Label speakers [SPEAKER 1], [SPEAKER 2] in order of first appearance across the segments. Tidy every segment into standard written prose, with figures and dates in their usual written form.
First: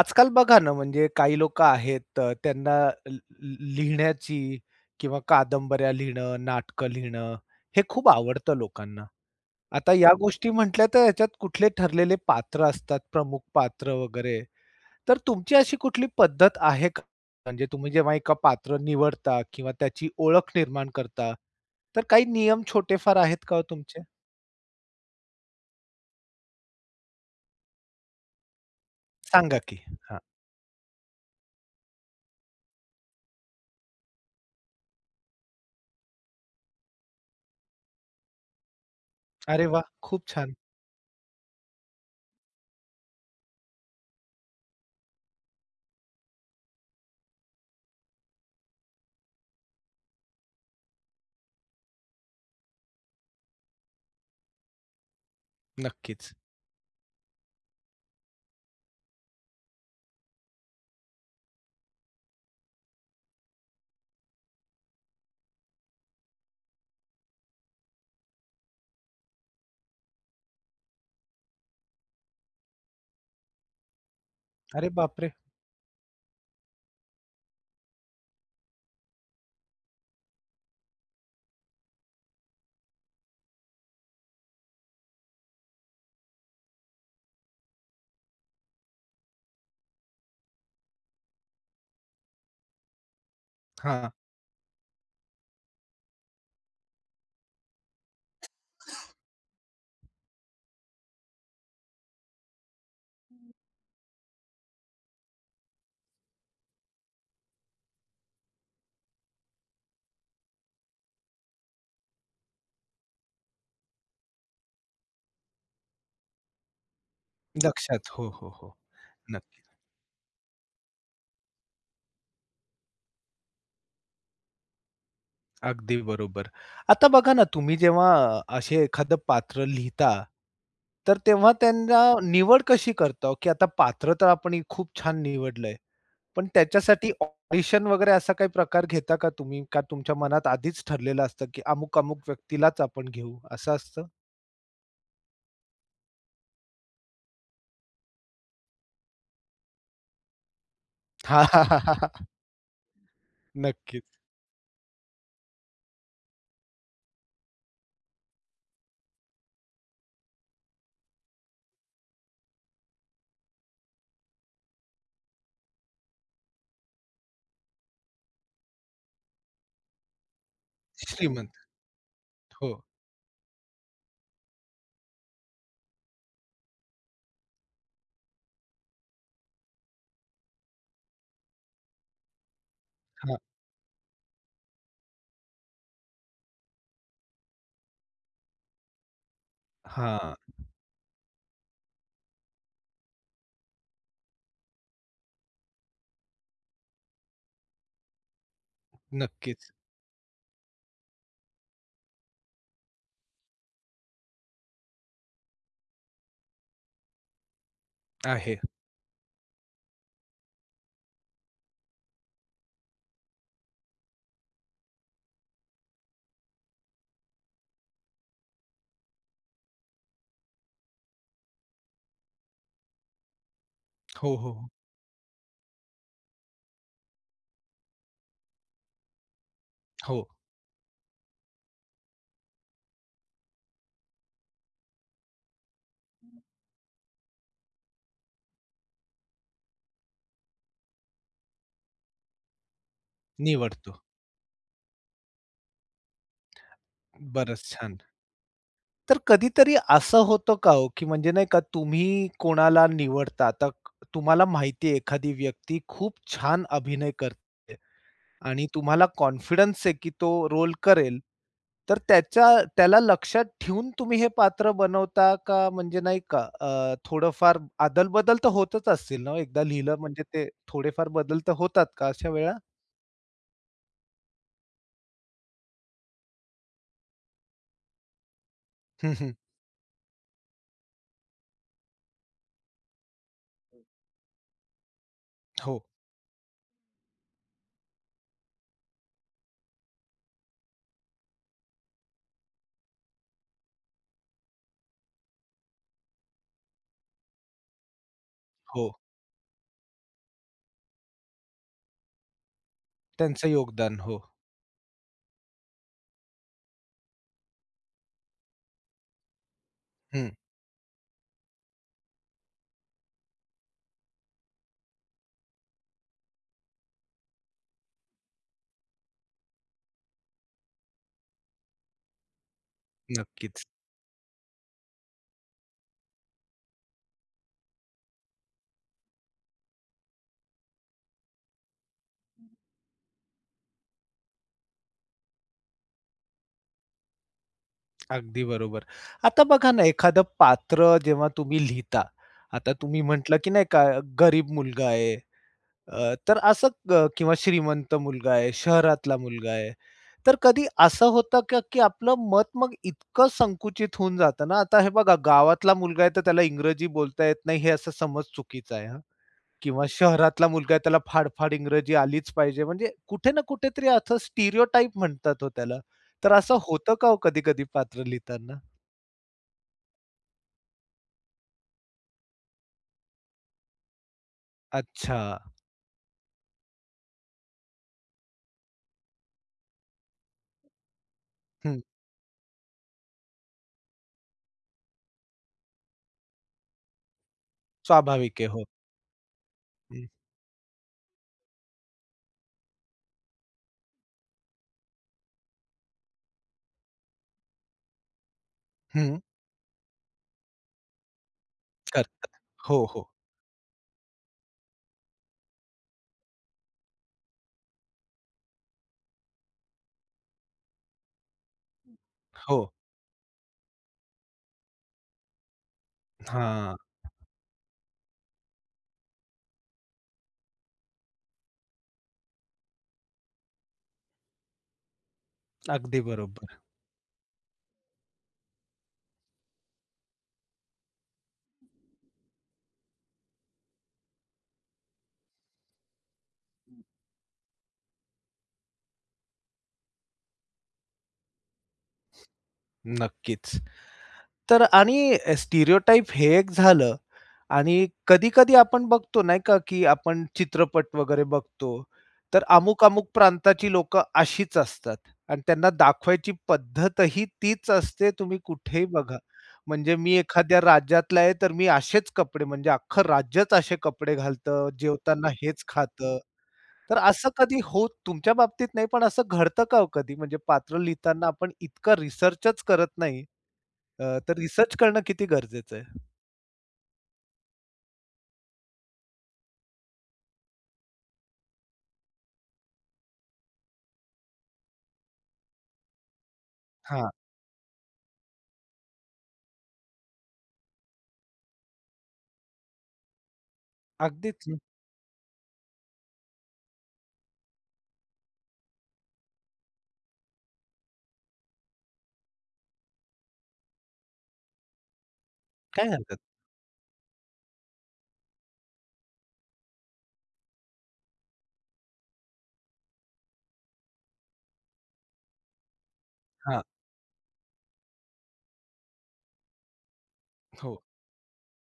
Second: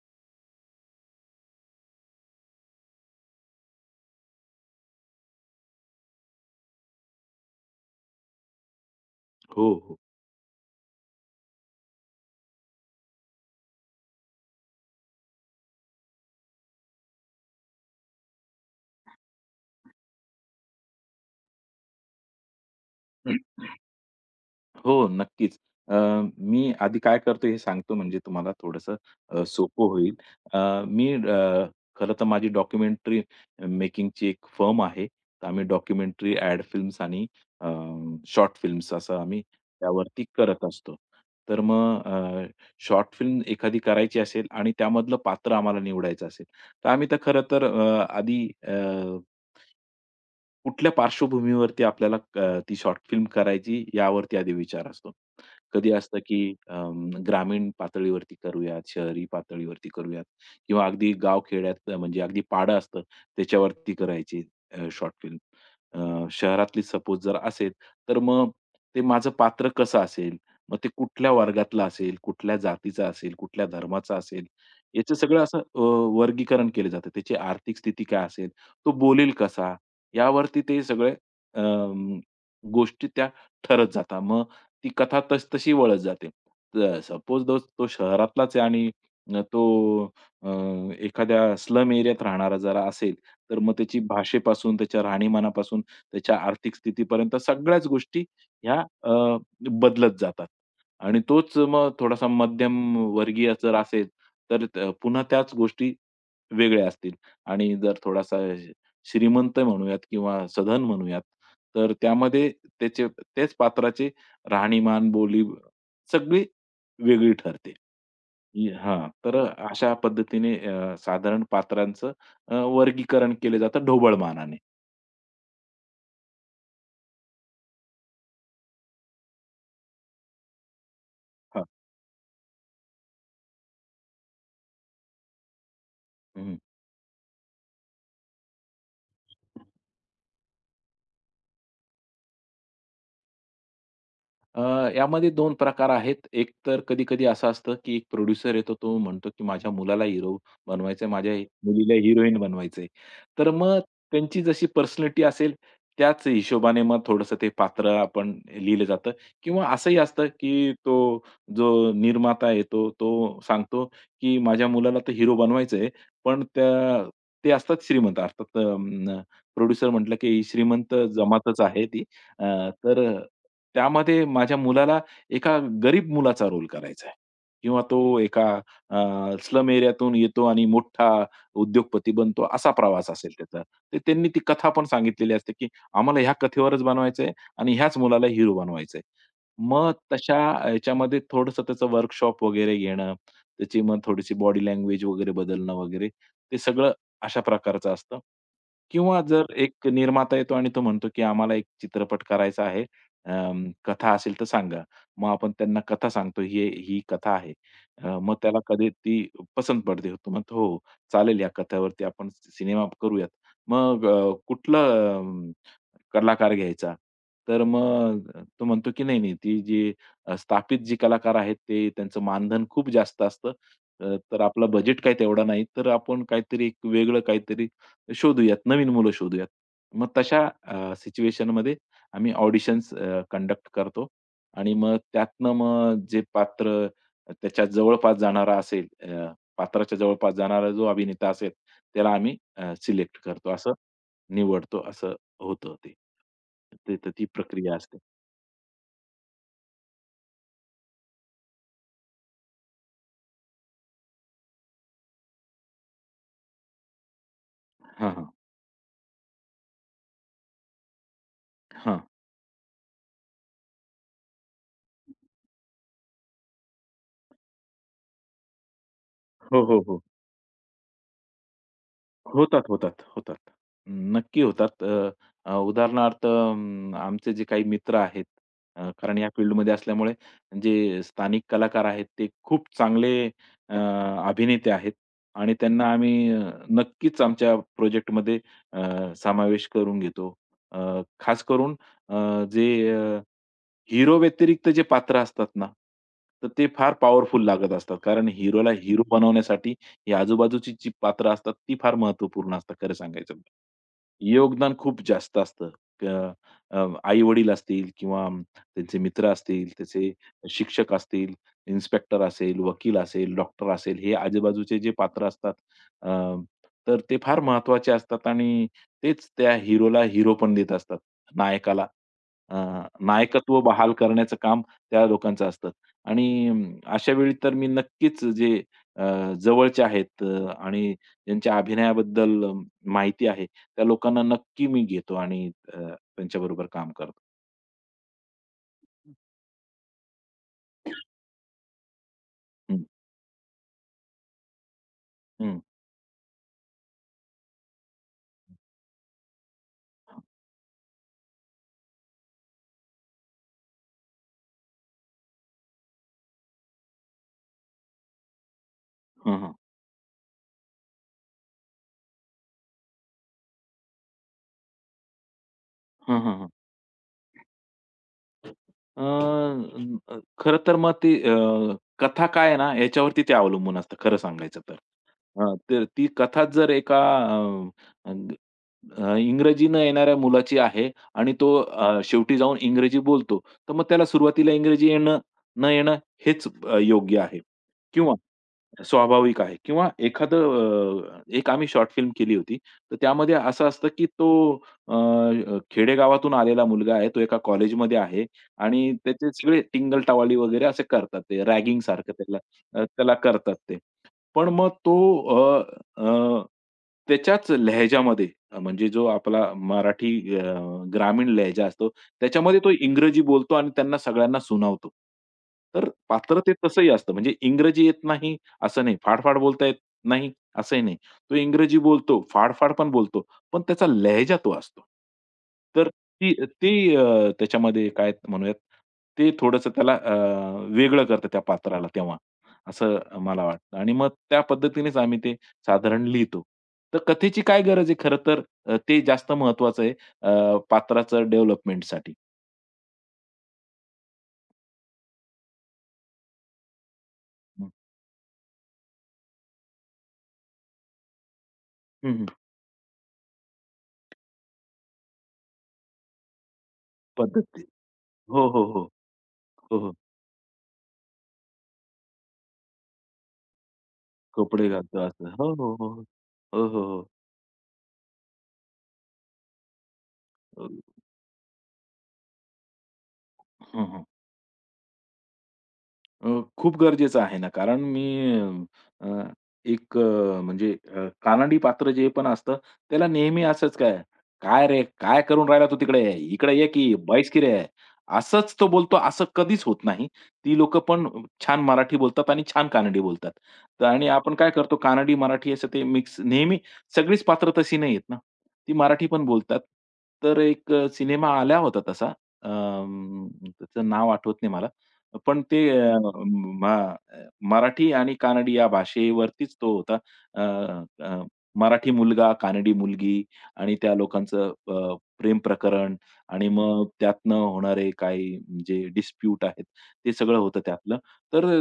[SPEAKER 1] आजकाल बघा ना, म्हणजे काही लोकं आहेत त्यांना ल ल लिहिण्याची किंवा कादंबऱ्या लिहिणं, नाटकं लिहिणं, हे खूप आवडतं लोकांना.
[SPEAKER 2] हो,
[SPEAKER 1] आता
[SPEAKER 2] हो.
[SPEAKER 1] या हो. गोष्टी म्हटल्या तर याच्यात कुठले ठरलेले पात्र असतात, प्रमुख पात्र वगैरे. तर तुमची अशी कुठली पद्धत आहे का? म्हणजे तुम्ही जेव्हा एका पात्र निवडता किंवा त्याची ओळख निर्माण करता, तर काही नियम छोटेफार
[SPEAKER 2] हं,
[SPEAKER 1] आहेत का हो तुमचे?
[SPEAKER 2] हो, नक्कीच. अ, मी आधी काय करतो हे सांगतो म्हणजे तुम्हाला थोडंसं
[SPEAKER 1] सांगा की?
[SPEAKER 2] सोपं होईल.
[SPEAKER 1] हां.
[SPEAKER 2] अ, मी खरं तर माझी डॉक्युमेंटरी मेकिंगची एक फर्म आहे. तर आम्ही डॉक्युमेंटरी, ॲड फिल्म्स आणि अ, शॉर्ट फिल्म्स असं आम्ही
[SPEAKER 1] अरे वाह!
[SPEAKER 2] त्यावरती
[SPEAKER 1] खूप छान.
[SPEAKER 2] करत असतो. तर मग शॉर्ट फिल्म एखादी करायची असेल आणि त्यामधलं पात्र आम्हाला निवडायचं असेल, तर आम्ही तर खरं तर आधी कुठल्या पार्श्वभूमीवरती आपल्याला ती शॉर्ट फिल्म करायची यावरती आधी विचार असतो. कधी असतं
[SPEAKER 1] नक्कीच.
[SPEAKER 2] की ग्रामीण पातळीवरती करूयात, शहरी पातळीवरती करूयात किंवा अगदी गाव-खेड्यात म्हणजे अगदी पाडं असतं त्याच्यावरती करायची शॉर्ट फिल्म. शहरातली सपोज जर असेल, तर मग ते माझं पात्र कसं असेल? मग ते कुठल्या वर्गातलं असेल, कुठल्या जातीचं असेल, कुठल्या धर्माचं असेल,
[SPEAKER 1] अरे
[SPEAKER 2] याचं
[SPEAKER 1] बापरे!
[SPEAKER 2] सगळं असं वर्गीकरण केलं जातं. त्याची आर्थिक स्थिती काय असेल, तो बोलेल कसा? यावरती ते सगळे अं, गोष्टी त्या ठरत जातात. मग ती कथा तसतशी वळत जाते. सपोज दो तो शहरातलाच आहे आणि तो अ, एखाद्या स्लम एरियात राहणारा जरा असेल, तर मग त्याची
[SPEAKER 1] हां.
[SPEAKER 2] भाषेपासून, त्याच्या राहणीमानापासून, त्याच्या आर्थिक स्थितीपर्यंत सगळ्याच गोष्टी ह्या बदलत जातात. आणि तोच मग थोडासा मध्यमवर्गीय जर असेल, तर पुन्हा त्याच गोष्टी वेगळ्या असतील आणि जर थोडासा श्रीमंत म्हणूयात किंवा सधन म्हणूयात, तर त्यामध्ये त्याचे त्याच पात्राचे राहणीमान, बोली सगळी वेगळी ठरते.
[SPEAKER 1] लक्षात. हो, हो, हो.
[SPEAKER 2] हां, तर
[SPEAKER 1] नक्की.
[SPEAKER 2] अशा पद्धतीने साधारण पात्रांचं वर्गीकरण केलं जातं ढोबळ मानाने.
[SPEAKER 1] अगदी बरोबर. आता बघा ना, तुम्ही जेव्हा असे एखादं पात्र लिहिता, तर तेव्हा
[SPEAKER 2] हां.
[SPEAKER 1] त्यांना निवड कशी करता हो? की आता पात्र तर आपण हे खूप छान निवडलंय, पण
[SPEAKER 2] हं.
[SPEAKER 1] त्याच्यासाठी ऑडिशन वगैरे असा काही प्रकार घेता का तुम्ही? का तुमच्या मनात आधीच ठरलेलं असतं, की अमुक-अमुक व्यक्तीलाच आपण घेऊ, असं असतं?
[SPEAKER 2] अ, यामध्ये 2 प्रकार आहेत. एक तर कधी-कधी असं असतं, की एक प्रोड्युसर येतो. तो म्हणतो, की माझ्या मुलाला हिरो बनवायचंय, माझ्या
[SPEAKER 1] हा हा हा हा,
[SPEAKER 2] मुलीला
[SPEAKER 1] हा.
[SPEAKER 2] हिरोईन बनवायचंय. तर मग
[SPEAKER 1] नक्कीच.
[SPEAKER 2] त्यांची जशी पर्सनॅलिटी असेल, त्याच हिशोबाने मग थोडंसं ते पात्र आपण लिहिलं जातं किंवा असंही असतं, की तो जो निर्माता येतो, तो सांगतो, की माझ्या मुलाला तर हिरो बनवायचंय. पण त्या ते असतात श्रीमंत. अर्थात प्रोड्युसर म्हटलं, की श्रीमंत
[SPEAKER 1] श्रीमंत.
[SPEAKER 2] जमातच आहे ती. अ,
[SPEAKER 1] हो.
[SPEAKER 2] तर अ, त्यामध्ये माझ्या मुलाला एका गरीब मुलाचा रोल करायचा आहे किंवा तो एका अ, स्लम एरियातून येतो आणि मोठा उद्योगपती बनतो असा प्रवास असेल
[SPEAKER 1] हां.
[SPEAKER 2] त्याचा. तर त्यांनी ती कथा पण सांगितलेली असते, की आम्हाला ह्या कथेवरच बनवायचंय आणि ह्याच मुलाला हिरो बनवायचंय. मग
[SPEAKER 1] हां.
[SPEAKER 2] तशा ह्याच्यामध्ये थोडंसं त्याचं वर्कशॉप वगैरे घेणं, त्याची मग थोडीशी बॉडी लँग्वेज वगैरे बदलणं वगैरे ते सगळं अशा प्रकारचं असतं. किंवा जर
[SPEAKER 1] नक्कीच.
[SPEAKER 2] एक निर्माता येतो आणि तो म्हणतो, की आम्हाला एक चित्रपट करायचा आहे. कथा असेल तर सांगा. मग आपण त्यांना कथा सांगतो, ही ही कथा आहे. मग
[SPEAKER 1] आहे.
[SPEAKER 2] त्याला कधी ती पसंत पडते. तो म्हणतो, "हो, चालेल या कथेवरती आपण सिनेमा करूयात." मग कुठलं कलाकार घ्यायचा. तर मग तो म्हणतो की नाही, नाही ती जी स्थापित जी कलाकार आहेत ते त्यांचं मानधन खूप जास्त असतं.
[SPEAKER 1] हो,
[SPEAKER 2] तर
[SPEAKER 1] हो,
[SPEAKER 2] आपला
[SPEAKER 1] हो.
[SPEAKER 2] बजेट काही तेवढा नाही. तर आपण काहीतरी एक वेगळं काहीतरी शोधूयात, नवीन मुलं शोधूयात. मग
[SPEAKER 1] हो,
[SPEAKER 2] तशा सिच्युएशनमध्ये आम्ही ऑडिशन्स कंडक्ट करतो आणि मग त्यातनं मग जे पात्र त्याच्या जवळपास जाणारा असेल, पात्राच्या जवळपास जाणारा जो अभिनेता असेल त्याला आम्ही सिलेक्ट करतो. असं
[SPEAKER 1] निवडतो.
[SPEAKER 2] निवडतो असं होतं ते. ते तर ती
[SPEAKER 1] बरंच
[SPEAKER 2] प्रक्रिया असते.
[SPEAKER 1] छान. तर कधीतरी असं होतं का हो, की म्हणजे नाही का तुम्ही कोणाला निवडता आता क- तुम्हाला माहिती आहे एखादी व्यक्ती खूप छान अभिनय करते
[SPEAKER 2] हां, हां.
[SPEAKER 1] आणि तुम्हाला कॉन्फिडन्स आहे की तो रोल करेल. तर
[SPEAKER 2] हां.
[SPEAKER 1] त्याच्या त्याला लक्षात ठेवून तुम्ही हे पात्र बनवता का म्हणजे नाही का थोडंफार अदल-बदल तर होतच असतील ना हो?
[SPEAKER 2] हो,
[SPEAKER 1] एकदा
[SPEAKER 2] हो,
[SPEAKER 1] लिहिलं
[SPEAKER 2] हो.
[SPEAKER 1] म्हणजे ते थोडेफार बदल तर होतात का अशा वेळा?
[SPEAKER 2] होतात, होतात, होतात. नक्की होतात. अ, अ, उदाहरणार्थ आमचे जे काही मित्र आहेत,
[SPEAKER 1] हं,
[SPEAKER 2] कारण या
[SPEAKER 1] हं.
[SPEAKER 2] फील्डमध्ये असल्यामुळे जे स्थानिक कलाकार आहेत, ते खूप चांगले अ, अभिनेते आहेत आणि
[SPEAKER 1] हो,
[SPEAKER 2] त्यांना आम्ही नक्कीच आमच्या प्रोजेक्टमध्ये समावेश करून घेतो. खास करून अ, जे अ हीरो व्यतिरिक्त जे पात्र असतात ना, तर ते फार पॉवरफुल लागत असतात. कारण हिरोला
[SPEAKER 1] हो.
[SPEAKER 2] हीरो बनवण्यासाठी ही आजूबाजूची जी पात्र असतात, ती फार महत्त्वपूर्ण असतात खरं सांगायचं.
[SPEAKER 1] त्यांचं योगदान. हो.
[SPEAKER 2] योगदान खूप जास्त असतं. अ, अ, आई-वडील असतील किंवा त्यांचे मित्र असतील, त्याचे
[SPEAKER 1] हं.
[SPEAKER 2] शिक्षक असतील, इन्स्पेक्टर असेल, वकील असेल, डॉक्टर असेल, हे आजूबाजूचे जे पात्र असतात, अ, तर ते फार महत्वाचे असतात आणि तेच त्या हिरोला हिरो पण देत असतात, नायकाला. अ, नायकत्व
[SPEAKER 1] नक्कीच.
[SPEAKER 2] बहाल करण्याचं काम त्या लोकांचं असतं आणि अशा वेळी तर मी नक्कीच जे अ, जवळचे आहेत आणि ज्यांच्या अभिनयाबद्दल माहिती आहे, त्या लोकांना नक्की मी घेतो आणि अ, त्यांच्याबरोबर काम करतो.
[SPEAKER 1] अगदी बरोबर. आता बघा ना, एखादं पात्र जेव्हा तुम्ही लिहिता, आता
[SPEAKER 2] हं,
[SPEAKER 1] तुम्ही म्हटलं, की नाही का गरीब मुलगा आहे,
[SPEAKER 2] हं.
[SPEAKER 1] तर असं क किंवा श्रीमंत मुलगा आहे, शहरातला मुलगा आहे. तर कधी असं होतं का, की आपलं मत मग इतकं संकुचित होऊन जातं ना, आता हे बघा गावातला मुलगा आहे, तर त्याला इंग्रजी बोलता येत नाही, हे असं समज चुकीचं आहे हां.
[SPEAKER 2] हं, हं.
[SPEAKER 1] किंवा शहरातला मुलगा आहे, त्याला फाडफाड इंग्रजी आलीच पाहिजे, म्हणजे कुठे ना कुठेतरी असं स्टिरियोटाइप म्हणतात हो त्याला.
[SPEAKER 2] हं,
[SPEAKER 1] तर
[SPEAKER 2] हं, हं.
[SPEAKER 1] असं होतं का हो कधी-कधी पात्र लिहिताना?
[SPEAKER 2] अ, अ, खरं तर मग ती कथा काय आहे ना याच्यावरती ते अवलंबून असतं खरं सांगायचं तर.
[SPEAKER 1] अच्छा.
[SPEAKER 2] हां, तर ती कथा जर एका अ, अ, इंग्रजी न येणाऱ्या मुलाची आहे आणि तो
[SPEAKER 1] हं.
[SPEAKER 2] शेवटी जाऊन इंग्रजी बोलतो, तर मग त्याला सुरुवातीला इंग्रजी येणं, न येणं हेच योग्य आहे किंवा
[SPEAKER 1] स्वाभाविक आहे. हो.
[SPEAKER 2] स्वाभाविक आहे किंवा
[SPEAKER 1] हं.
[SPEAKER 2] एखादं एक आम्ही शॉर्ट फिल्म केली होती. तर त्यामध्ये असं असतं की तो अ, खेडेगावातून आलेला मुलगा आहे. तो एका कॉलेजमध्ये आहे आणि
[SPEAKER 1] हं.
[SPEAKER 2] त्याचे सगळे टिंगल-टवाली वगैरे असे करतात ते रॅगिंग सारखं
[SPEAKER 1] करतात.
[SPEAKER 2] त्याला
[SPEAKER 1] हो, हो.
[SPEAKER 2] त्याला करतात ते. पण मग तो अ, अ, त्याच्याच लहजामध्ये म्हणजे जो आपला मराठी अ, ग्रामीण लहजा असतो, त्याच्यामध्ये
[SPEAKER 1] हो.
[SPEAKER 2] तो इंग्रजी बोलतो आणि त्यांना सगळ्यांना सुनावतो. तर पात्र ते
[SPEAKER 1] हां.
[SPEAKER 2] तसंही असतं. म्हणजे इंग्रजी येत नाही असं नाही, फाड बोलता येत नाही असंही नाही. तो इंग्रजी बोलतो, फाड पण बोलतो, पण त्याचा लहजा तो असतो. तर
[SPEAKER 1] अगदी
[SPEAKER 2] ती
[SPEAKER 1] बरोबर.
[SPEAKER 2] ती तर त्याच्यामध्ये काय म्हणूयात, ते थोडंसं त्याला वेगळं करतं त्या पात्राला तेव्हा, असं मला वाटतं आणि मग त्या पद्धतीनेच आम्ही ते साधारण लिहितो. तर कथेची काय गरज आहे खरं तर ते जास्त महत्वाचं आहे पात्राचं डेव्हलपमेंटसाठी.
[SPEAKER 1] नक्कीच. तर आणि स्टिरियोटाइप हे एक झालं आणि कधी-कधी आपण बघतो नाही का, की आपण चित्रपट वगैरे बघतो.
[SPEAKER 2] हं, हं.
[SPEAKER 1] तर अमुक-अमुक प्रांताची लोकं अशीच असतात आणि त्यांना दाखवायची पद्धतही
[SPEAKER 2] पद्धती
[SPEAKER 1] तीच असते. तुम्ही
[SPEAKER 2] हो, हो,
[SPEAKER 1] कुठेही
[SPEAKER 2] हो.
[SPEAKER 1] बघा.
[SPEAKER 2] हो, हो.
[SPEAKER 1] म्हणजे मी एखाद्या राज्यातला आहे, तर मी असेच कपडे म्हणजे अख्खं राज्यच असे कपडे
[SPEAKER 2] कपडे
[SPEAKER 1] घालतं,
[SPEAKER 2] घालतो
[SPEAKER 1] जेवताना
[SPEAKER 2] असं. हो,
[SPEAKER 1] हेच
[SPEAKER 2] हो, हो, हो.
[SPEAKER 1] खातं.
[SPEAKER 2] हो, हो,
[SPEAKER 1] तर
[SPEAKER 2] हो.
[SPEAKER 1] असं कधी होत तुमच्या बाबतीत नाही, पण असं घडतं का हो कधी? म्हणजे पात्र लिहिताना आपण इतका रिसर्चच करत नाही.
[SPEAKER 2] हं, हं.
[SPEAKER 1] तर रिसर्च करणं किती गरजेचं आहे?
[SPEAKER 2] अ, खूप गरजेचं आहे ना, कारण मी अ, एक म्हणजे कानडी पात्र जे पण असतं, त्याला नेहमी असंच काय, "काय रे, काय करून राहिला तू तिकडे? इकडे ये की,
[SPEAKER 1] हां,
[SPEAKER 2] बैस की रे!" असंच तो बोलतो असं कधीच होत नाही. ती लोकं पण छान मराठी बोलतात आणि छान कानडी बोलतात. तर आणि आपण
[SPEAKER 1] अगदीच
[SPEAKER 2] काय
[SPEAKER 1] ना.
[SPEAKER 2] करतो कानडी, मराठी असं ते मिक्स नेहमी. सगळीच पात्र तशी नाहीयेत ना. ती मराठी पण बोलतात. तर एक सिनेमा आला होता तसा. अं, त्याचं नाव आठवत नाही मला. पण ते
[SPEAKER 1] काय
[SPEAKER 2] अ,
[SPEAKER 1] घालतात?
[SPEAKER 2] मा मराठी आणि कानडी या भाषेवरतीच तो होता. अ, अ, मराठी मुलगा, कानडी मुलगी आणि त्या लोकांचं प्रेम प्रकरण आणि
[SPEAKER 1] हां,
[SPEAKER 2] मग त्यातनं होणारे काही जे डिस्प्यूट आहेत, ते सगळं होतं
[SPEAKER 1] हो.
[SPEAKER 2] त्यातलं. तर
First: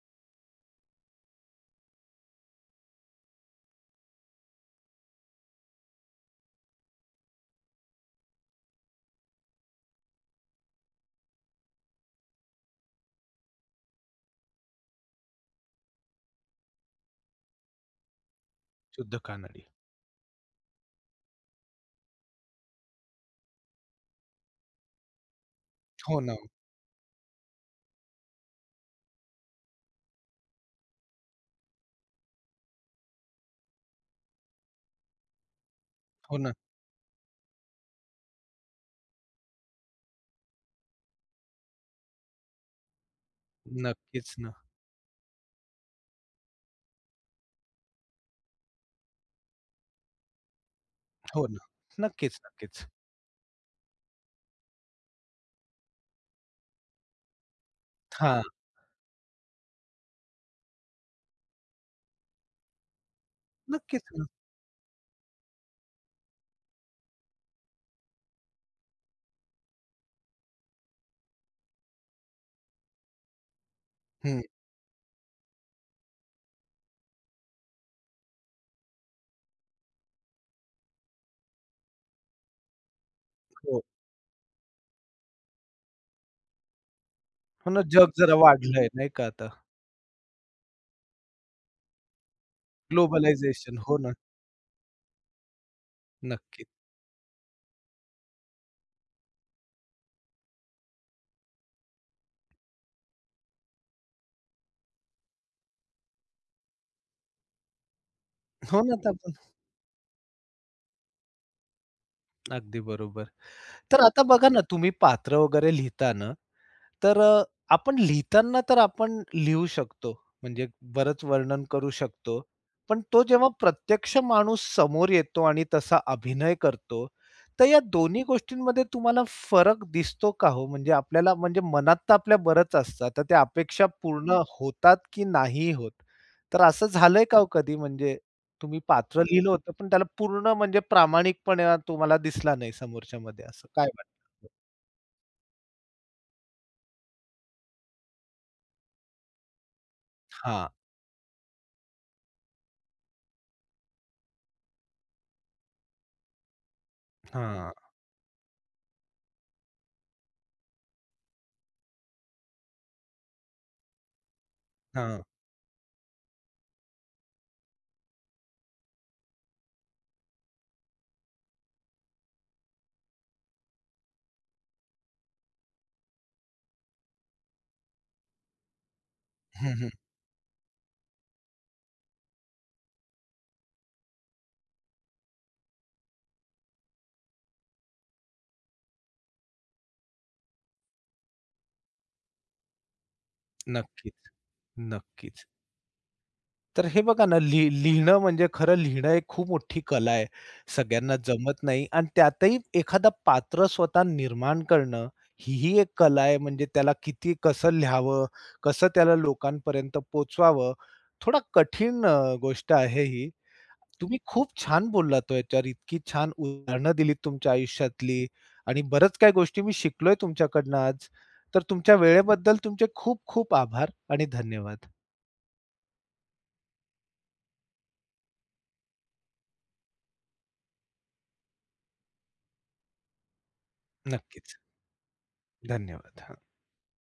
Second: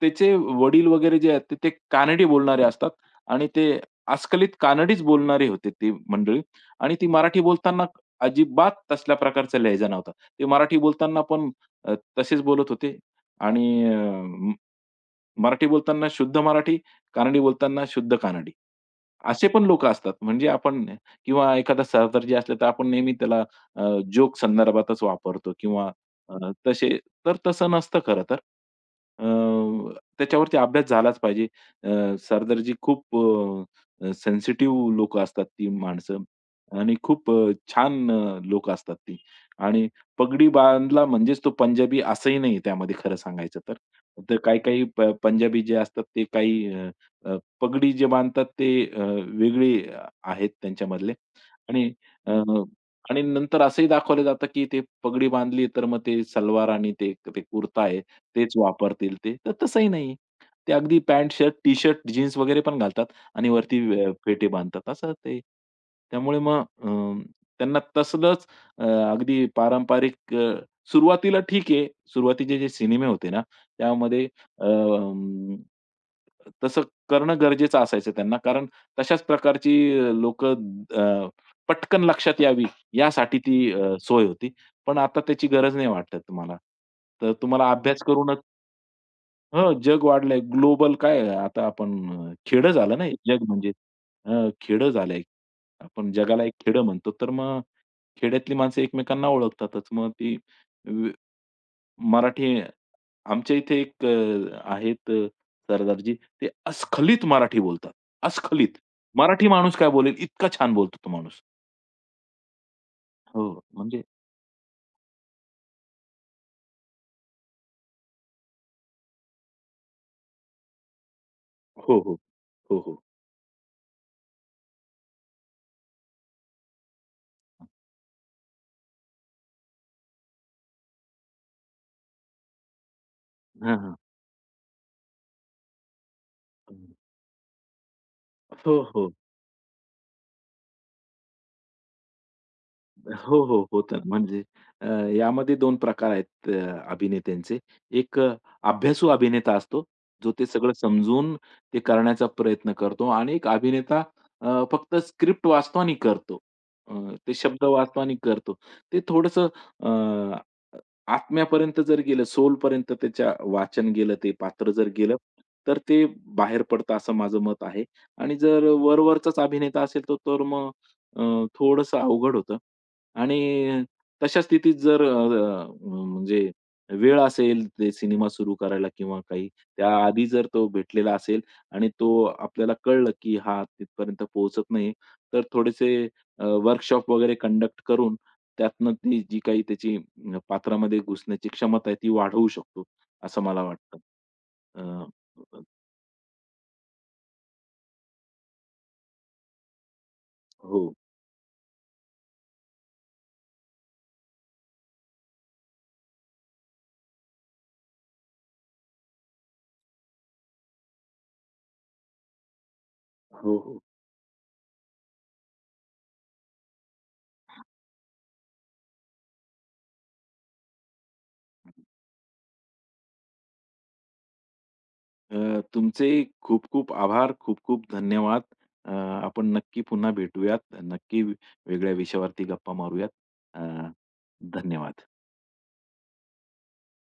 [SPEAKER 2] त्याचे वडील वगैरे जे आहेत, ते ते कानडी बोलणारे असतात आणि ते अस्खलित कानडीच बोलणारे होते ती मंडळी आणि ती मराठी बोलताना अजिबात तसल्या प्रकारचा लहजा नव्हता. ते मराठी बोलताना पण तसेच बोलत होते आणि अ, म मराठी बोलताना शुद्ध मराठी, कानडी बोलताना शुद्ध कानडी.
[SPEAKER 1] शुद्ध
[SPEAKER 2] असे पण
[SPEAKER 1] कानडी.
[SPEAKER 2] लोकं असतात. म्हणजे आपण किंवा एखादा सरदारजी असले तर आपण नेहमी त्याला जोक संदर्भातच वापरतो किंवा
[SPEAKER 1] हो ना,
[SPEAKER 2] तसे. तर तसं नसतं खरं तर. त्याच्यावरती अभ्यास झालाच पाहिजे. सरदारजी खूप सेन्सिटिव्ह लोकं असतात ती माणसं
[SPEAKER 1] हो ना.
[SPEAKER 2] आणि खूप छान असतात ती आणि पगडी बांधला म्हणजेच तो पंजाबी असंही नाही त्यामध्ये खरं सांगायचं तर.
[SPEAKER 1] नक्कीच
[SPEAKER 2] तर
[SPEAKER 1] ना.
[SPEAKER 2] काही-काही पंजाबी जे असतात ते काही अ, अ, पगडी जे बांधतात ते वेगळे आहेत त्यांच्यामधले
[SPEAKER 1] हो ना.
[SPEAKER 2] आणि अ,
[SPEAKER 1] नक्कीच, नक्कीच.
[SPEAKER 2] आणि नंतर असंही दाखवलं जातं, की ते पगडी बांधली तर मग ते सलवार आणि ते ते कुर्ता आहे
[SPEAKER 1] हां,
[SPEAKER 2] तेच वापरतील ते. तर तसंही नाही. ते अगदी पॅन्ट, शर्ट, टी-शर्ट, जीन्स वगैरे पण घालतात आणि वरती
[SPEAKER 1] नक्कीच ना.
[SPEAKER 2] फेटे बांधतात असं ते. त्यामुळे मग अ, त्यांना तसलं अ, अगदी पारंपरिक सुरुवातीला ठीक आहे. सुरुवातीचे जे सिनेमे होते ना, त्यामध्ये
[SPEAKER 1] हं,
[SPEAKER 2] अं, तसं करणं गरजेचं असायचं त्यांना. कारण तशाच प्रकारची लोकं पटकन लक्षात यावी यासाठी ती
[SPEAKER 1] हो.
[SPEAKER 2] सोय होती. पण आता त्याची गरज नाही वाटत मला. तर तुम्हाला
[SPEAKER 1] हो ना,
[SPEAKER 2] अभ्यास
[SPEAKER 1] जग
[SPEAKER 2] करून.
[SPEAKER 1] जरा वाढलंय नाही का आता.
[SPEAKER 2] हो, जग वाढलंय. ग्लोबल काय आहे आता आपण खेडं झालं ना हे जग म्हणजे.
[SPEAKER 1] ग्लोबलायझेशन हो ना,
[SPEAKER 2] खेडं झालंय. आपण जगाला एक
[SPEAKER 1] नक्की.
[SPEAKER 2] खेडं म्हणतो. तर मग खेड्यातली माणसं एकमेकांना ओळखतातच. मग ती व मराठी. आमच्या इथे एक आहेत सरदारजी. ते अस्खलित मराठी बोलतात. अस्खलित.
[SPEAKER 1] हो ना, आता आपण
[SPEAKER 2] मराठी माणूस काय बोलेल इतका छान बोलतो तो माणूस.
[SPEAKER 1] अगदी बरोबर.
[SPEAKER 2] हो,
[SPEAKER 1] तर
[SPEAKER 2] म्हणजे.
[SPEAKER 1] आता बघा ना, तुम्ही पात्र वगैरे लिहिता ना तर आपण लिहिताना तर आपण लिहू शकतो, म्हणजे बरंच वर्णन करू
[SPEAKER 2] हो, हो.
[SPEAKER 1] शकतो.
[SPEAKER 2] हो, हो.
[SPEAKER 1] पण तो जेव्हा प्रत्यक्ष माणूस समोर येतो आणि तसा अभिनय करतो, तर या दोन्ही गोष्टींमध्ये तुम्हाला फरक दिसतो का हो? म्हणजे आपल्याला म्हणजे मनात तर आपल्या बरंच असतं. आता त्या
[SPEAKER 2] हां,
[SPEAKER 1] अपेक्षा
[SPEAKER 2] हां.
[SPEAKER 1] पूर्ण होतात की नाही होत? तर असं झालंय का हो कधी? म्हणजे
[SPEAKER 2] हो,
[SPEAKER 1] तुम्ही
[SPEAKER 2] हो.
[SPEAKER 1] पात्र लिहिलं होतं, पण त्याला पूर्ण म्हणजे प्रामाणिकपणा तुम्हाला दिसला नाही
[SPEAKER 2] हो,
[SPEAKER 1] समोरच्यामध्ये
[SPEAKER 2] हो.
[SPEAKER 1] असं काय
[SPEAKER 2] होतं.
[SPEAKER 1] वाटतं?
[SPEAKER 2] म्हणजे अ, यामध्ये 2 प्रकार आहेत अभिनेत्यांचे. एक अभ्यासू अभिनेता असतो, जो ते
[SPEAKER 1] हां,
[SPEAKER 2] सगळं समजून ते करण्याचा प्रयत्न करतो आणि एक अभिनेता फक्त स्क्रिप्ट वाचतो आणि करतो. अ, ते शब्द
[SPEAKER 1] हां,
[SPEAKER 2] वाचतो आणि करतो. ते थोडंसं अ, आत्म्यापर्यंत जर गेलं, सोलपर्यंत त्याच्या वाचन गेलं, ते पात्र जर गेलं,
[SPEAKER 1] हां.
[SPEAKER 2] तर ते बाहेर पडतं असं माझं मत आहे. आणि जर वरवरचाच अभिनेता असेल तो तर मग अ, थोडंसं अवघड होतं. आणि तशा स्थितीत जर अ, अ, म्हणजे वेळ असेल ते सिनेमा सुरू करायला किंवा काही त्याआधी जर तो भेटलेला असेल आणि तो आपल्याला कळलं, की हा तिथपर्यंत पोहोचत नाही, तर थोडेसे वर्कशॉप वगैरे कंडक्ट करून त्यातनं ती जी काही त्याची पात्रामध्ये घुसण्याची क्षमता आहे ती वाढवू शकतो, असं मला वाटतं.
[SPEAKER 1] नक्कीच,
[SPEAKER 2] अ,
[SPEAKER 1] नक्कीच. तर हे बघा ना, लिहिणं म्हणजे खरं लिहिणं एक खूप मोठी कला आहे.
[SPEAKER 2] हो,
[SPEAKER 1] सगळ्यांना जमत नाही आणि त्यातही एखादा पात्र स्वतः निर्माण करणं, हीही एक कला आहे. म्हणजे त्याला किती कसं लिहावं, कसं त्याला लोकांपर्यंत पोहोचवावं, थोडा कठीण गोष्ट आहे ही.
[SPEAKER 2] हो, हो.
[SPEAKER 1] तुम्ही खूप छान बोललात हो याच्यावर. इतकी छान उदाहरणं दिलीत तुमच्या आयुष्यातली आणि बरंच काही गोष्टी मी शिकलोय तुमच्याकडनं आज. तर तुमच्या वेळेबद्दल तुमचे खूप खूप आभार आणि धन्यवाद.
[SPEAKER 2] तुमचे खूप-खूप आभार, खूप-खूप धन्यवाद. अ, आपण नक्की पुन्हा भेटूयात. नक्की वेगळ्या विषयावरती गप्पा मारूयात. अ,
[SPEAKER 1] नक्कीच.
[SPEAKER 2] धन्यवाद.
[SPEAKER 1] धन्यवाद.